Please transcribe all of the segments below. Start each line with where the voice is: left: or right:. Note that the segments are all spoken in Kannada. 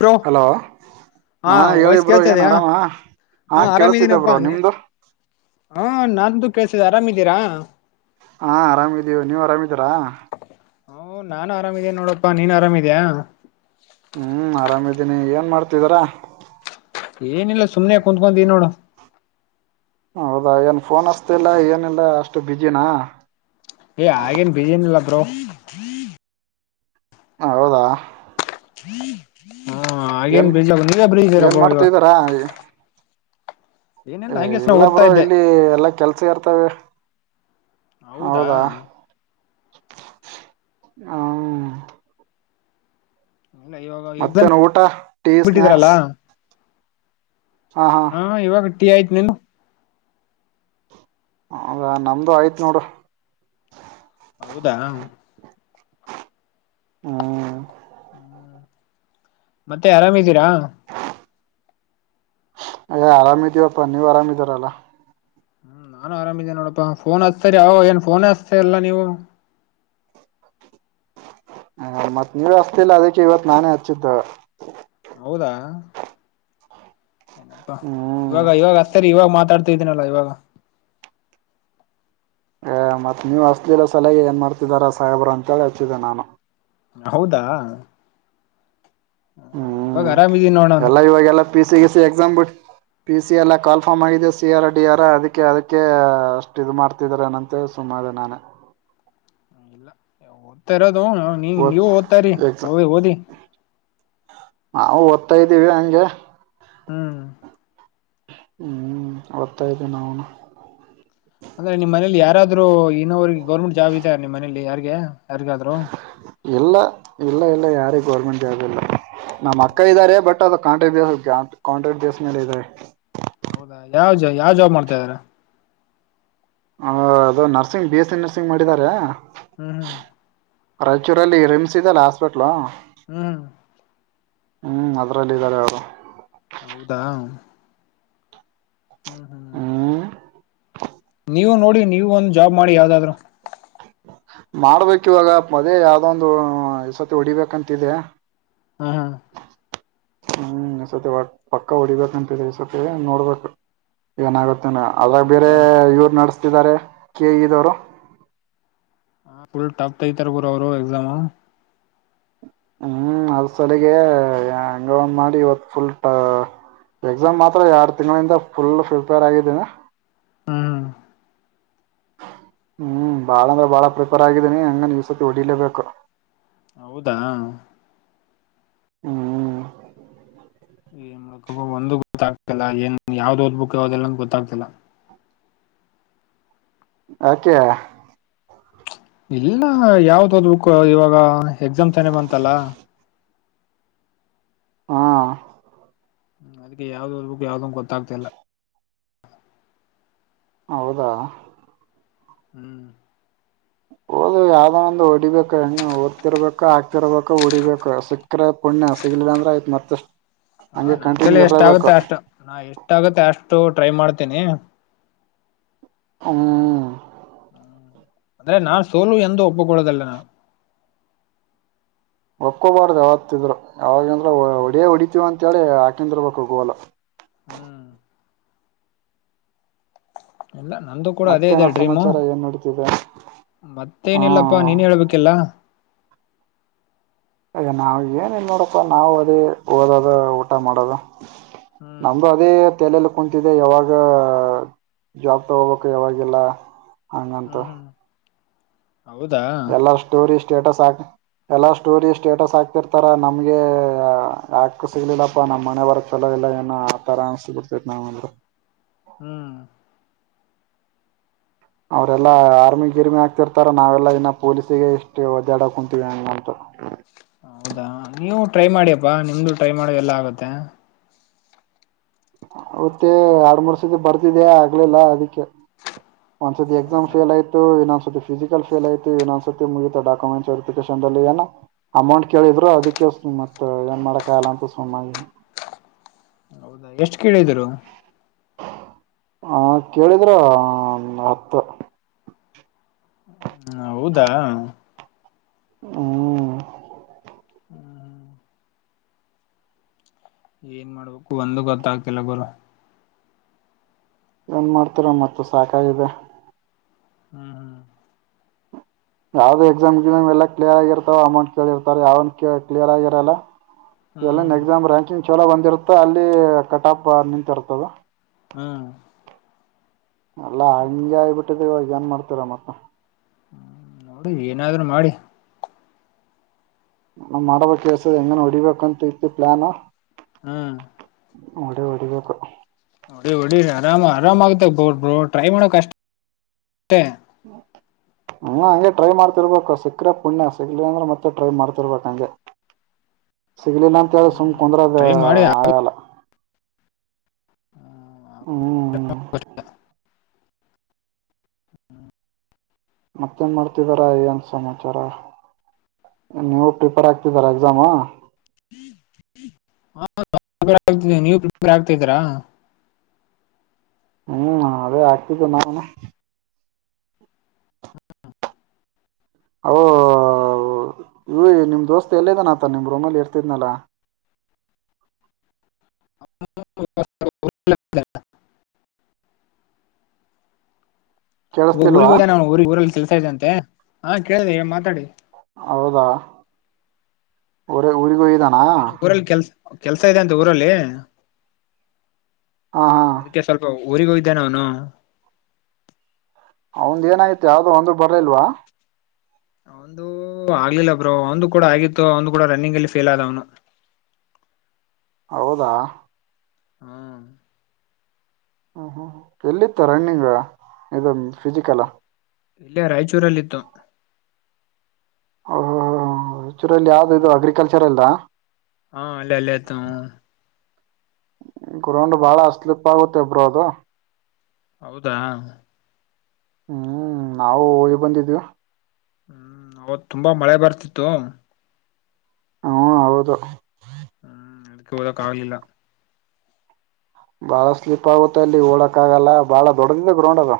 left: ಬ್ರೋ
right: ಹಲೋ ಹಾ
left: ವಾಯ್ಸ್
right: ಹೇಳಿಬ್ರೋ
left: ಕೇಳ್ತಾ
right: ಏನ್
left: ಇದೆಯಾ
right: ಆರಾಮ ಹಾ ಕೇಳಸತಿದ್ದ ಬ್ರೋ ನಿಮ್ದು
left: ಹಾ ನನ್್ದು ಕಳ್ಸಿದ್ದ ಆರಾಮಿದ್ದೀರಾ
right: ಹಾ ಅರಾಮಿದೀವು ನೀವ್ ಅರಾಮಿದೀರಾ
left: ಹ ನಾನ್ ಆರಾಮಿದೇ ನೋಡಪ್ಪಾ ನೀನ್ ಆರಾಮಿದ್ಯಾ
right: ಹ್ಮ್ ಆರಾಮಿದ್ದೀನಿ ಏನ್ ಮಾಡ್ತಿದಾರ
left: ಏನಿಲ್ಲ ಸುಮನೆ ಕುತ್ಕೊೀ ನೋಡು
right: ಹೌದಾ ಏನ್ ಫೋನ್ ಅಷ್ಟತಿ ಇಲ್ಲ ಏನಿಲ್ಲ ಅಷ್ಟು ಬಿಝಿನ
left: ಏ ಆೇನ್ ಬೀಜನಿಲ್ಲ ಬ್ರೋ
right: ಹೌದಾ
left: ಹಾ
right: ಏನ್
left: ಹಾಗೇನ್ ಬಿಜಿ ನೀವೇ ಬಿಜಿ ಇದೀರಾ
right: ಏನ್
left: ಬ್ರೋ ಇವಾಗ
right: ಮಾಡ್ತಿದಿರಾ
left: ಏನಿಲ್ಲ
right: ಏ
left: ಹಂಗೆ ಸುಮ್ನೆ
right: ಇಲ್ಲ
left: ಓದ್ತಾ
right: ಬ್ರೋ
left: ಇದ್ದೆ
right: ಇಲ್ಲಿ ಎಲ್ಲಾ ಕೆಲ್ಸ ಇರ್ತವೆ
left: ಹೌದಾ
right: ಹ್ಮ
left: ಇಲ್ಲ ಇವಾಗ ಎಕ್ಸಾಮ್
right: ಮತ್ತೇನ್ ಊಟಾ ಟೀ
left: ಬಿಟ್ಟಿದ್ರಲ್ಲ
right: ಸ್ನ್ಯಾಕ್ಸ್
left: ಹಾ ಇವಾಗ ಟೀ ಆಯ್ತು ನಿಂದ್
right: ಹೌದಾ ನಮ್ದು ಆಯ್ತ್ ನೋಡು
left: ಹೌದಾ
right: ಹ್ಮ್
left: ಹ್ಮ ಮತ್ತೆ ಆರಾಮಿದ್ದೀರಾ
right: ಏ ಆರಾಮ ಇದೀವಪ್ಪ ನೀವು ಆರಾಮ ಇದಿರ ಅಲಾ
left: ಹ್ಮ್ ನಾನು ಆರಾಮಿದಿನಿ ನೋಡಪ್ಪಾ ಫೋನ್ ಹಚ್ತರಿ ಅವಗ ಅವಗ ಏನ್ ಫೋನೇ ಹಾಸ್ತಯಿಲ್ಲ ನೀವು
right: ಹ ಮತ್ ನೀವೆ ಹಸ್ತಿಲ್ಲ ಅದೀಕ್ಕೆ ಇವತ್ ನಾನೇ ಹಚ್ಚಿದ್ದ
left: ಹೌದಾ ಏನಪ್ಪಾ
right: ಹ್ಮ್
left: ಇವಾಗ ಇವಾಗ ಹಸ್ತಾಯಿರಿ ಇವಾಗ ಮಾತಾಡ್ತ ತಿದಿನಲ್ಲಾ ಈವಾಗ
right: ಏ ಮತ್ ನೀವ್ ಹಚ್ಲಿಲ್ಲ ಸಲಾಗೆ ಏನ್ ಮಾಡ್ತಿದಾರಾ ಸಾಹೇಬ್ರ ಅಂತೇಳಿ ಹಚ್ಚಿದ್ದೆ ನಾನು
left: ಹೌದಾ ಹ್ಮ ಇವಾಗ
right: ಹ್ಮ್
left: ಆರಾಮಿದೀನಿ ನೋಡ ನಾನು
right: ಎಲ್ಲಾ ಇವಾಗೆಲ್ಲಾ ಪಿ ಸಿ ಗಿಸಿ ಎಕ್ಸಾಮ್ ಬಿಟ್ ಪಿ ಸಿ ಎಲ್ಲ ಕಾಲ್ ಫಾರ್ಮ್ ಆಗಿದೆ ಸಿ ಆರ್ ಡಿ ಆರ್ ಅದಿಕ್ಕೆ ಅದಿಕ್ಕೆ ಅಷ್ಟ್ ಇದು ಮಾಡ್ತಿದಾರ್ ಏನಂತ ಹೇಳ್ ಸುಮ್ ಮಾಡ್ ನಾನಾ
left: ಹ್ಮ ಇಲ್ಲ ಓದ್ತಾ ಇರೋದು ಹ ನೀ ನೀವು ಓದ್ತ್ರರಿ
right: ಎಕ್ಸ
left: ಹ ಓದಿ
right: ನಾವು ಓದ್ತಾ ಇದ್ದೀವಿ ಹಂಗೆ
left: ಹ್ಮ್
right: ಹ್ಮ್ ಓದ್ತಾ ಇದೀವಿ ನಾವ್ನು
left: ಅಂದ್ರೆ ನಿಮ್ಮ ಮನೆಲಿ ಯಾರಾದ್ರೂ ಆದ್ರು ಇನ್ನೋವರಿಗಿ ಗೌರ್ಮೆಂಟ್ ಜಾಬ್ ಇದೆಯಾ ನಿಮ್ಮ ಮನೆಲಿ ಯಾರ್ಗೆ ಯಾರಿಗಾದ್ರು
right: ಇಲ್ಲ ಇಲ್ಲ ಇಲ್ಲ ಯಾರಿಗ ಗೌರ್ಮೆಂಟ್ ಜಾಬ್ ಇಲ್ಲ ನಮ್ಮ್ ಅಕ್ಕ ಇದಾರೆ ಬಟ್ ಅದು ಕಾಂಟೆಕ್ಟ್ [unintelligible] ಕಾಂಟೆಕ್ಟ್ ಬೇಸ್ ಮೇಲೆ ಇದೆ
left: ಹೌದಾ ಯಾವ ಯಾವ್ ಜಾಬ್ ಮಾಡ್ತಾ ಇದಾರೆ
right: ಹ ಅದು nursing B S C nursing ಮಾಡಿದ್ದಾರೆ
left: ಹ್ಮ್ ಹ್ಮ್
right: ರಾಯಚೂರಲ್ಲಿ ರಿಮ್ಸ್ ಇದೆಲ್ಲಾ ಹಾಸ್ಪೆಟ್ಲ್
left: ಹ್ಮ್
right: ಹ್ಮ್ ಅದ್ರಲ್ ಇದಾರೆ ಅವರು
left: ಹೌದಾ ಹ್ಮ ಹ್ಮ
right: ಹ್ಮ್
left: ನೀವು ನೋಡಿ ನೀವು ಒಂದ್ ಜಾಬ್ ಮಾಡಿ ಯಾವ್ದಾದ್ರು
right: ಮಾಡ್ಬೇಕ್ ಇವಾಗ ಅದೆ ಯಾವ್ದೊಂದು ಈಸತಿ ಹೊಡಿಬೇಕಂತಿದೆ
left: ಹ್ಮ ಹ್ಮ
right: ಹ್ಮ್ ಈ ಸತಿ ಹೊಡ್ ಪಕ್ಕ ಹೊಡಿಬೇಕಂತ ಇದೆ ಸತಿ ನೋಡ್ಬೇಕ ಏನಾಗುತ್ ನಾ ಅದ್ರಾಗ್ ಬೇರೆ
left: ಹೌದಾ
right: ಇವ್ರು ನಡೆಸ್ತಿದ್ದಾರೆ ಕೆಇ ದೊರು
left: ಹ್ಮ್ ಫುಲ್ ಟಫ್ ತೆಗೀತಾರ ಅವರು ಎಕ್ಸಾಮೂ
right: ಹ್ಮ್ ಅದ್ ಸಲಾಗೆ ಹ್ಯಾಂಗೊ ಒಂದ್ ಮಾಡಿ ಇವತ್ ಫುಲ್ ಟ್ ಎಕ್ಸಾಮ್ ಮಾತ್ರ ಎರಡ್ ತಿಂಗಳಿಂದ ಫುಲ್ ಪ್ರಿಪೇರ್ ಆಗಿದೇನೆ
left: ಹ್ಮ್
right: ಹ್ಮ್ ಬಾಳ ಅಂದ್ರ ಬಾಳ ಪ್ರಿಪೇರ್ ಆಗಿದ್ದೀನಿ ಹೆಂಗನ ಈ ಸತಿ ಹೊಡಿಲೇಬೇಕ
left: ಹೌದಾ
right: ಹ್ಮ್
left: ಏನ್ಕ ಒಂದು ಗೊತ್ತಾಗ್ತಿಲ್ಲ ಏನ್ ಯಾವ್ದ್ ಓದ್ಬೇಕುಕ್ ಯಾವದೆಲ್ಲಂದ ಗೊತ್ತಾಗ್ತಿಲ್ಲ
right: ಆಕ
left: ಇಲ್ಲ ಯಾವ್ದದ್ ಬುಕ್ ಇವಾಗ ಎಕ್ಸಾಮ್ ತಾನೆ ಬಂತಲ್ಲ
right: ಹಾ
left: ್ಮ ಅದಕ್ಕೆ ಯಾವ್ದಕ್ು ಯಾವ್ದಂಗ ಗೊತ್ತಾಗ್ತಿ ಇಲ್ಲ
right: ಹೌದಾ
left: ಹ್ಮ್
right: [inaudible] ಹಓದು ಯಾವ್ದೋ ಒಂದು ಹೊಡಿಬೇಕು ಓದತಿರ್ಬೇಕು ಹಾಕ್ತಿರ್ಬೇಕು ಹೊಡಿಬೇಕು ಸಿಕ್ಕರೆ ಪುಣ್ಯ ಸಿ ್ರ ಮತ್ತತ
left: ಹ ನನ್ ಕಲ್ಲ ಎಷ್ಟ ಆಗುತ್ತೆ ಅಷ್ಟು ನಾ ಎಷ್ಟ ಆಗುತ್ತೆ ಅಷ್ಟು ಟ್ರೈ ಮಾಡ್ತೇನಿ ಹ್ಮ
right: ಹ್ಮ್
left: ಅಂದ್ರೆ ನಾನ್ ಸೋಲು ಎಂದ ಒಪ್ಪಕೊಡೋದಲ್ಲ ನಾು
right: ಒಕೋಬಾರ್ದ ಯಾವತ್ತಿದ್ರು ಯಾವಾಗ ಅಂದ್ರ ಒಡ
left: ಹ್ಮ್
right: ಹೊಡ ಹೀವ ಅಂತ ಹೇಳಿ ಆಾಕಂದಿರ್ಬೇಕು ಗೋಲ್ಲ
left: ಹ್ಮ್ ಇಲ್ಲ ನಂದು ಕೂಡ ಅದೇ ಇದೆ
right: ಮತ್ತೇನೋ
left: ಡ್ರೀಮು
right: ಸಮಾಚಾರ ಏನ್ ನಡೀತಿದೆ ಹಾ
left: ಮತ್ತೆೇನಿಲ್ಲಪ್ಪಾ ನೀನ್ ಹೇಳ್ಬೇಕಿಲ್ಲ
right: ಹಾಗ ನಾವವು ಏನ ಇಿಲ್ಲ ನೋಡಪ್ಪಾ ನಾವು ಅದೇ ಓದದ ಊಟ ಮಾಡದು
left: ಹ್ಮ್
right: ನಮ್ಮ ಅದೇ ತಲೆಯಲ್ಲಿ ಕುೂಂತಿದೆ ಯಾವಾಗ ಜಾಬ್ ತಗೋಬೇಕು ಯಾವಾಗಿಲ್ಲ ಅನ್ನಂತ
left: ಹ್ಮ್ ಹ್ಮ್ ಹೌದಾ
right: ಸ್ಟೇಟಸ್ ಆಾಕ ಎಲ್ಲಾ ಸ್ಟೋರಿ ಸ್ಟೇಟಸ್ ಆಾಕ್ತಿರ್ತಾರ ನಮ್ಗೆ ಯಾಕ ಸಿಗ್ಲಿಲ್ಲಪ್ಪಾ ನಮ್ಮ್ ಮನೆ ಬರಕ್ ಚಲೋ ಲ್ಲ ಏನ ಆತರ ಅನ್ಸ್ಬಿಡ್ತೇತಿ ನಾವಂದ್ರರು
left: ಹ್ಮ್
right: ಅವ್ರೆಲ್ಲಾ ಆರ್ಮಿ ಗಿರ್ಮಿ ಆಗ್ತಿರ್ತಾರ ನಾವೆಲ್ಲಾ ಇನ್ನ ಪೊಲೀಸಿಗೆ ಇಷ್ಟು ಒದ್ದಾಡ ಕುಂತೀವಿ ಅಂತ
left: ಹೌದಾ ನೀವು ಟ್ರೈ ಮಾಡ್ಯಪ್ಪಾ ನಿಮ್ದು ಟ್ರೈ ಮಾಡೋ ಎಲ್ಲಾ ಆಗತ್ತೆ
right: ಮತ್ತೆ ಆಡ್ ಮೂರ್ ಸತಿ ಬರ್ತಿದ್ಯಾ ಆಗ್ಲಿಲ್ಲಾ ಅದಿಕ್ಕೆ ಒಂದ್ಸತಿ ಎಕ್ಸಾಮ್
left: ಹೌದಾ
right: ಫಲ್ ಆಯ್ತು ಫಿಸಿಕಲ್ ಫೇಲಾಯ್ತು ಏನೋಸತಿ ಮುಗಿತ ಡಕ್ಯುಮೆಂಟ್ಸ್ರಿ ವೆರಿಫಿಕೇಶನ್ ಏನು. ಅಮೌಂಟ್ ಕೇಳಿದ್ರು ಅದಿಕ್ಕೆ. ಮತ್ತ ಏನ್ ಮಾಡರಕಾಗಲ್ಲ ಅಂತ ಸುಮ್ಮನಾಗಿದ್ದೇನೆ.
left: ಹೌದಾ ಎಷ್ಟು ಕೇಳಿದರು.
right: ಹ ಕೇಳಿದ್ರ ಹಾ ಮಾ ಹತ್ತು.
left: ಹ್ಮ ಹೌದಾ
right: ಹ್ಮ
left: ಹ್ಮ್ ಹ್ಮ ಏನ್ ಮಾಡ್ಬೇಕು ಒಂದು ಗೊತ್ತ ಕಿಲಬರ.
right: ಏನ್ ಮಾಡ್ತರ ಮತ್ತೆ ಸಾಕಾಗಿದೆ
left: ಹ್ಮ್ ಹ್ಮ್
right: ಯಾವ್ದ ಎಕ್ಸಾಮ್ ಎಲ್ಲ ಕ್ಲಿಯರ್ ಆಗಿರ್ತಾವ ಅಮೌಂಟ್ ಕೇಳಿರ್ತಾರೆ ಯಾವ ಕ್ಲಿಯರ್ ಆಗಿರಲ್ಲ
left: ಹ್ಮ್
right: ಎಲ್ಲಿನ್ ಎಕ್ಸಾಮ್ ರ್ಯಾಂಕಿಂಗ್ ಚಲ ಒಂದಿರ್ತ ಅಲ್ಲಿ ಕಟ ಆಪ್ ನಿಂತಿರ್ತದ
left: ಹ್ಮ್
right: ಅಲ್ಲಾ ಹಂಗೆ ಆಗಬಿಟ್ಟಿದೆವಾಗ ಏನ್ ಮಾಡ್ತರ ಮತ್ತೆ
left: ಅ ಏನಾದ್ರರು ಮಾಡಿ
right: ನಾ ಮಾಡಬೇಕ ಕೆಸ್ ಹೆಂಗ ಹೊಡಿಬೇಕಂತ ಇತಿ ಪ್ಲಾನು
left: ಹ್ಮ್
right: ಒಡ ಓಡಿದಬೇಕ
left: ನೋಡಿ ಹೊಡಿ ಆರಾಮ ಆರಾಮ ಆಗತ ಬೊ ಬ್ರೋ ಟ್ರೈ ಮಾಡಕಷ್ಟೆ.
right: [inaudible] ಹ ಹಂಗೆ ಟ್ರೈ ಮಾಡ್ತಿರ್ಬೇಕು ಸಿಕ್ಕರೆ ಪುಣ್ಯ ಸಿಗ್ಲಿ ಅಂದ್ರೆ ಮತ್ತೆ ಟ್ರೈ ಮಾಡ್ತಿರ್ಬೇಕ ಹಂಗೆ. ಸಿಗ್ಲಿಲ್ಲ ಅಂತ ಹೇಳ್ರ ಸುಮ್
left: ಹ್ಮ್
right: ಕುಂದ್ರದ
left: ಟ್ರೈ ಮಾಡಿ
right: ಆಗಲ್ಲ ಹ್ಮ್್ಮ
left: ಹ್ಮ್
right: ಮತ್ತೇನ್ ಮಾಡ್ತಿದ್ದಾರಾ ಏನ್ ಸಮಾಚಾರ ನೀವು ಪೇಪರ್ ಆಗ್ತಿದ್ದರ ಎಕ್ಸಾಮಾ.
left: ಹಾಪ [unintelligible] ಆತ ನೀವು ಪ್ರಿಪೇರ್ ಆಗ್ತಿದರಾ.
right: ಹ್ಮ್ ಅದೇ ಹಾಕ್ತಿದ್ದಿದ್ದು ನಾನುನು. ಹೂ ಹೌ ಇವ ನಿಮ್ ದೋಸ್ತ್ ಎಲ್ಲದಾನ ಅತ ನಿಮ್ ರೂಮಲ್ಲಿ ಇರ್ತಿದ್ನಲ್ಲ.
left: [inaudible]
right: ಕೇಳಿಸತಿಲ್ವಾ
left: ಊರಿಗೆ ಹೋದ ನ ಊರಿಗೆ ಊರಲ್ಲಿ ತಿರುಗುತ ಇದ್ದ ಅಂತೆ ಹ ಕೇಳಿದೆ ಮಾತಾಡಿ.
right: ಹೌದಾ ಉರ ಉ ಊರಿಹೋಗಿದಾನ
left: ಸ್ವಲ್ಪ ಏನೋ ಊರಲ್ಲಿ ಕೆಲ್ಸ ಕೆಲ್ಸ ಇದೆ ಅಂತ ಊರಲ್ಲಿ
right: ಹಾ
left: ಅದಕ್ಕೆ ಸ್ವಲ್ಪ ಹೊ. ಊರಿಗೆ ಹೋಗಿದ್ದಾನೆ ಅವನು
right: ಅವಂದ ಏನಾಯತಿ ಯಾವ್ದೋ ಒಂದ್ರರು ಬರ್ಲಿಲ್ವಾ
left: ಒಂದು ಆಗ್ಲಿಲ್ಲ ಬ್ರೋ ಒಂದು ಕೂಡ ಆಗಿತ್ತು ಅವಂದು ಕೂಡ ರನ್ನಿಂಗ್ ಅಲ್ಲಿ ಫೇಲ್ ಆದ ಅವನ
right: ಹೌದಾ
left: ಹ್ಮ
right: ಹ ಹ್ಮ ಎಲ್ಲಿತ್ತ ರನ್ನಿಂಗ್ ಇ ಫಿಸಿಕಲ್.
left: ಇಲ್ಲೇ ರಾಯಚೂರಲ್ಲಿತ್ತು.
right: ಹ ಆಕ್ಚರಿಲ್ಲಿ ಯಾವ್ದು ಇದು
left: ಹ್ಮ್
right: ಅಗ್ರಿಕಲ್ಚರ್ ಎಲ್ಲ.
left: ಹಾ ಅಲ್ಲೇ ಅಲ್ಲೇತ.
right: ಗ್ರೌಂಡ್ ಬಾಳ ಅ ಸ್ಲಿಪ್ ಆಗುತ್ತೆ ಇಬ್ರೋ ಅದು.
left: ಹೌದಾ
right: ಹ್ಮ್ ನಾವು ಇ ಬಂದಿದ್ವಿ.
left: ಹ್ಮ್ ಅವತ್ ತುಂಬಾ ಮಳೆ ಬರ್ತಿತ್ತು
right: ಹ್ಮ ಹೌದು
left: ಹ್ಮ್ ಅದಕ್ಕೆ ಓಡೋಕೆ ಆಗಲಿಲ್ಲ
right: ಬಾಳ ಸ್ಲಿಪ್ ಆಗುತ್ತ ಅಲ್ಲಿ ಓಡಕ್ ಆಗಲ್ಲ ಬಾಳ ದೊಡ್ಡದಿದೆ ಗ್ರೌಂಡ್ ಅದ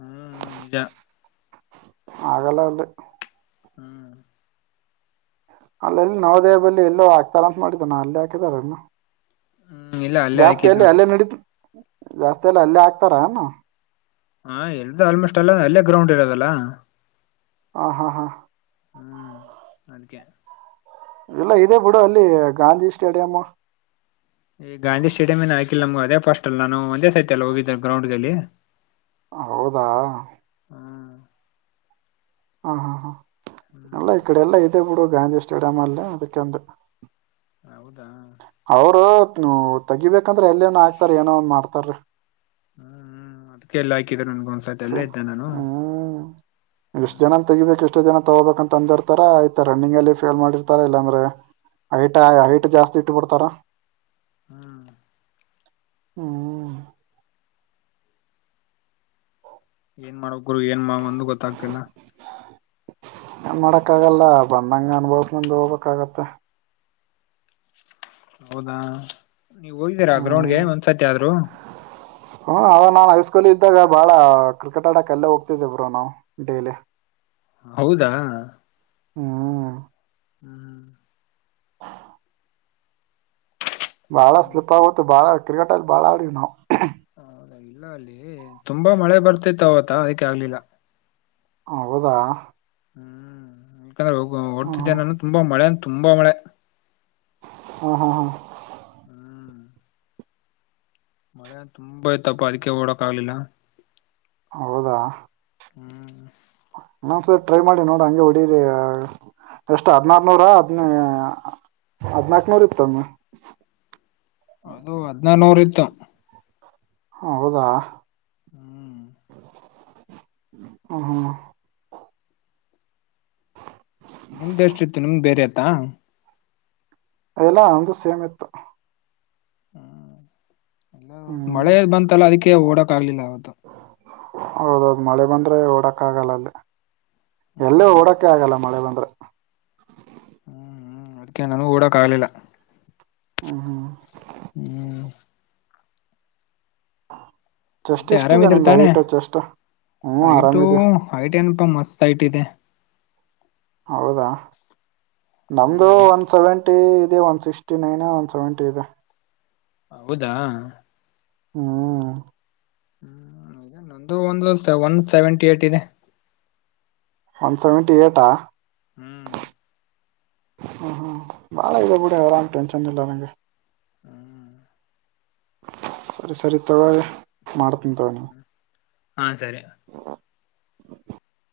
left: ಹ್ಮ್ ನಿಜ
right: ಆಗಲ್ಲ ಅಲ್ಲಿ
left: ಹ್ಮ್
right: ಅಲ್ಲ ಎಲ್ಲಿ ನವೋದಯದಲ್ಲಿ ಎಲ್ಲೋ ಹಾಕ್ತಾರ ಅಂತ ಮಾಡಿದ್ದವ ನಾ ಅಲ್ಲಿ ಹಾಕಿದಾರೇನು
left: ಹ್ಮ್ ಇಲ್ಲ ಅಲ್ಲೇ ಹಾಕಿದ್
right: ಜಾಸ್ತಿಯಲ್ಲಿ
left: ನಾನು.
right: ಅಲ್ಲೆ ನೆಡಿ ಜಾಸ್ತಿಯಲ್ಲ ಅಲ್ಲೆ ಆಕ್ತಾರ ಏನು
left: ಹಾ ಎಲ್ದು ಆಲ್ಮೋಸ್ಟ್ ಎಲ್ಲ ಅಲ್ಲೇ ಗ್ರೌಂಡ್ ಇರೋದಲ್ಲ
right: ಹಾ ಹಾ ಹಾ
left: ಹ್ಮ್ ಅದಕ್ಕೆೇ
right: ಇಲ್ಲ ಇದೆ ಬಿಡು ಅಲ್ಲಿ ಗಾಂಧಿ ಸ್ಟೇಡಿಯಂ
left: ಈ ಗಾಂಧಿ ಸ್ಟೇಡಿಯಂ ಇನ್ ಹಾಕಿಲ್ಲ ನಮ್ಗೆ ಅದೇ ಫಸ್ಟ್ ಅಲ್ಲ ನಾನು ಒಂದೇ ಸತಿ ಅಲ್ಲ ಹೋಗಿದ್ದು ಗ್ರೌಂಡ್ಗೆಲ್ಲಿ
right: ಹೌದ
left: ಹ್ಮ್
right: ಹಾ ಹಾ ಹಾ ಎಲ್ಲ
left: ಹ್ಮ್
right: ಈ ಕಡೆ ಎಲ್ಲಾ ಇದೆ ಬಿಡು ಗಾಂಧಿ ಸ್ಟೇಡಿಯಂ ಅಲ್ಲೇ ಅದಿಕ್ಕೆ ಅಂದೇ
left: ಹೌದ
right: ತೆಗಿಬೇಕಂದ್ರೆ ಎಲ್ಲ ಏನ ಆಗ್ತಾರ ಏನೋ ಒಂದು ಮಾಡ್ತಾರೇ
left: ಹ್ಮ್ ಹ್ಮ್ ಅದಕ್ಕೆಲ್ಲ ಹಾಕಿ
right: ಹ್ಮ್ ಎಷ್ಟು
left: ಹ್ಮ್
right: ಜನ ತೆಗಿಬೇಕು ಎಷ್ಟು ಜನ ತಗೋಬೇಕ ಅಂತ ಅಂದಿರ್ತಾರ ಆಯ್ತ ರರನ್ನಿಂಗ್ ಅಲ್ಲಿ ಫೇಲ್ ಮಾಡಿರ್ತಾರ ಇಲ್ಲಾ ಅಂದ್ರೆ ಹೈಟ್ ಹೈಟ್ ಹೈಟ್ ಜಾಸ್ತಿ ಇಟ್ಟಬಿಡ್ತಾರ
left: ಹ್ಮ್
right: ಹ್ಮ್
left: ಏನ್ ಮಾಡಬೇಕು ಗುರು ಏನ್ ಒಂದು ಗೊತ್ತಾಗ್ತಿಲ್ಲ
right: ಏನ್ ಮಾಡಕ್ಕ ಆಗಲ್ಲ ಬಂದಂಗ ಅನುಭವದ ಮುಂದ ಹೋಗಬೇಕಾಗುತ್ತೆ
left: ಹೌದಾ ನೀವ ಹೋಗಿದ್ದೀರಾ ಗ್ರೌಂಡ್ಗೆ ಒಂದ್ಸತಿ ಆದ್ರು
right: ಹ್ಮ ಅವ ನಾನ್ ಹೈಸ್ಕೂಲ್ ಇದ್ದಾಗ ಬಾಳ ಕ್ರಿಕೆಟ್ ಆಡಕ್ ಅಲ್ಲೇ ಹೋಗ್ತಿದ್ದೇ ಬ್ರೋ ನಾವು ಡೈಲಿ
left: ಹೌದಾ
right: ಹ್ಮ್
left: ಹ್ಮ್ ಹ್ಮ
right: ಹಾ ಬಾಳ
left: ಹ್ಮ್
right: ಸ್ಲಿಪ್ ಆಗುತ್ತ ಬಾಳ ಕ್ರಿಕೆಟ್ ಅಲ್ಲಿ ಬಾಳ ಆಡೀವಿ ನಾವು
left: ಹೌದ ಇಲ್ಲ ಅಲ್ಲಿ ತುಂಬಾ ಮಳೆ ಬರ್ತಿತ್ತು ಆವ್ತು ಅದಕ್ಕೆ ಆಗ್ಲಿಲ್ಲ
right: ಹ ಹೌದಾ
left: ಹ್ಮ್ ಅಕಂದ್ರೆ
right: ಹ್ಮ್
left: ಓಡ್ತಿದೆ ನಾನು ತುಂಬಾ ಮಳೆ ತುಂಬಾ ಮಳೆ
right: ಹಾ ಹಾ ಹಾ
left: ಹ್ಮ್ ಮಳೆ ತುಂಬ ಆಯ್ತಪ್ಪ ಅದಕ್ಕೆ ಓಡಕ್ ಆಗ್ಲಿಲ್ಲ
right: ಹೌದಾ
left: ಹ್ಮ್
right: ಹ ಸರ್ ಟ್ರೈ ಮಾಡಿ ನೋಡು ಹಗೆ ಹೊಡೀರಿ ಎಷ್ಟ್ ಹದ್ನಾರನೂರ ಹದ್ನ ಹದ್ನಾಕ್ನೂರ್ ಇತ್ತಮ್ಮ.
left: ಅದು ಹದ್ನೂರ ನೂರು ಇತ್ತು.
right: ಹೌದಾ
left: ಹ್ಮ್
right: ಹ ಹ
left: ತ
right: ಇಲ್ಲ ಅವಂದು ಸೇಮ್ ಇತ್ತು
left: ಹ್ಮ
right: ಹ್ಮ್
left: ಮಳೆ ಬಂತಲ್ಲ ಅದಕ್ಕೆ ಓಡಕ್ ಆಗ್ಲಿಲ್ಲ ಅವ
right: ಹೌದೌದು ಮಳೆ ಬಂದ್ರೆ ಓಡಕ್ ಆಗಲ್ಲ ಅಲ್ಲಿ ಎಲ್ಲೂ
left: ಹ್ಮ್
right: ಓಡೋಕ ಆಗಲ್ಲ ಮಳೆ ಬಂದ್ರೆ
left: ಹ್ಮ್ ಹ್ಮ್ ಅದ್ಕ್ಕೆ ನನೂ ಕೂಡಕಾಗ್ಲಿಲ್ಲ.
right: ಹ್ಮ ಹಾ
left: ಹ್ಮ್
right: ಚೆಸ್ಟ್
left: ಮತ್ತೆ
right: ಎಷ್ಟಿದೆ
left: ಆರಾಮಿದ್ರೆ
right: ನಿಮ್ದು
left: ತಾನೇ
right: ಹೈಟ್ ಚೆಸ್ಟ್ ಹ್ಞೂ
left: ಐಟು
right: ಆರಾಮಿದೀವಿ
left: ಐಟ ಎನ್? ತುಂಬ ಮಸ್ತ್ ಹೈಟ್ ಇದೆ.
right: ಹೌದಾ ನಮ್ದು
left: ಹ್ಮ್
right: ಒಂದು ಸೆವೆಂಟ ಇ one sixty nine one seventy ಇದೆ.
left: ಹೌದಾ
right: ಹ್ಮ್
left: ಹ್ಮ್ ಈಗ ನಂದು ಒಂದು ಒನ್ ಸೆವೆಂಟಿ ಏಟ್ ಇದೆ.
right: ಒನ್ ಸೆವೆಂಟಿ ಏಟಾ
left: ಹ್ಮ್
right: ಹ್ಮ ಹ್ಮ್ ನಾಳೆ ಇದ ಬಿಡ ಅವಲ್ಲ ಟೆನ್ಷನ್ ಇಲ್ಲಾರೆಂಗ.
left: ಹ್ಮ್
right: ಸರಿ ಸರಿ ತಗ ಮಾಡ್ತನಂತವ ನೀವು.
left: ಹಾ ಸರಿ
right: [inaudible]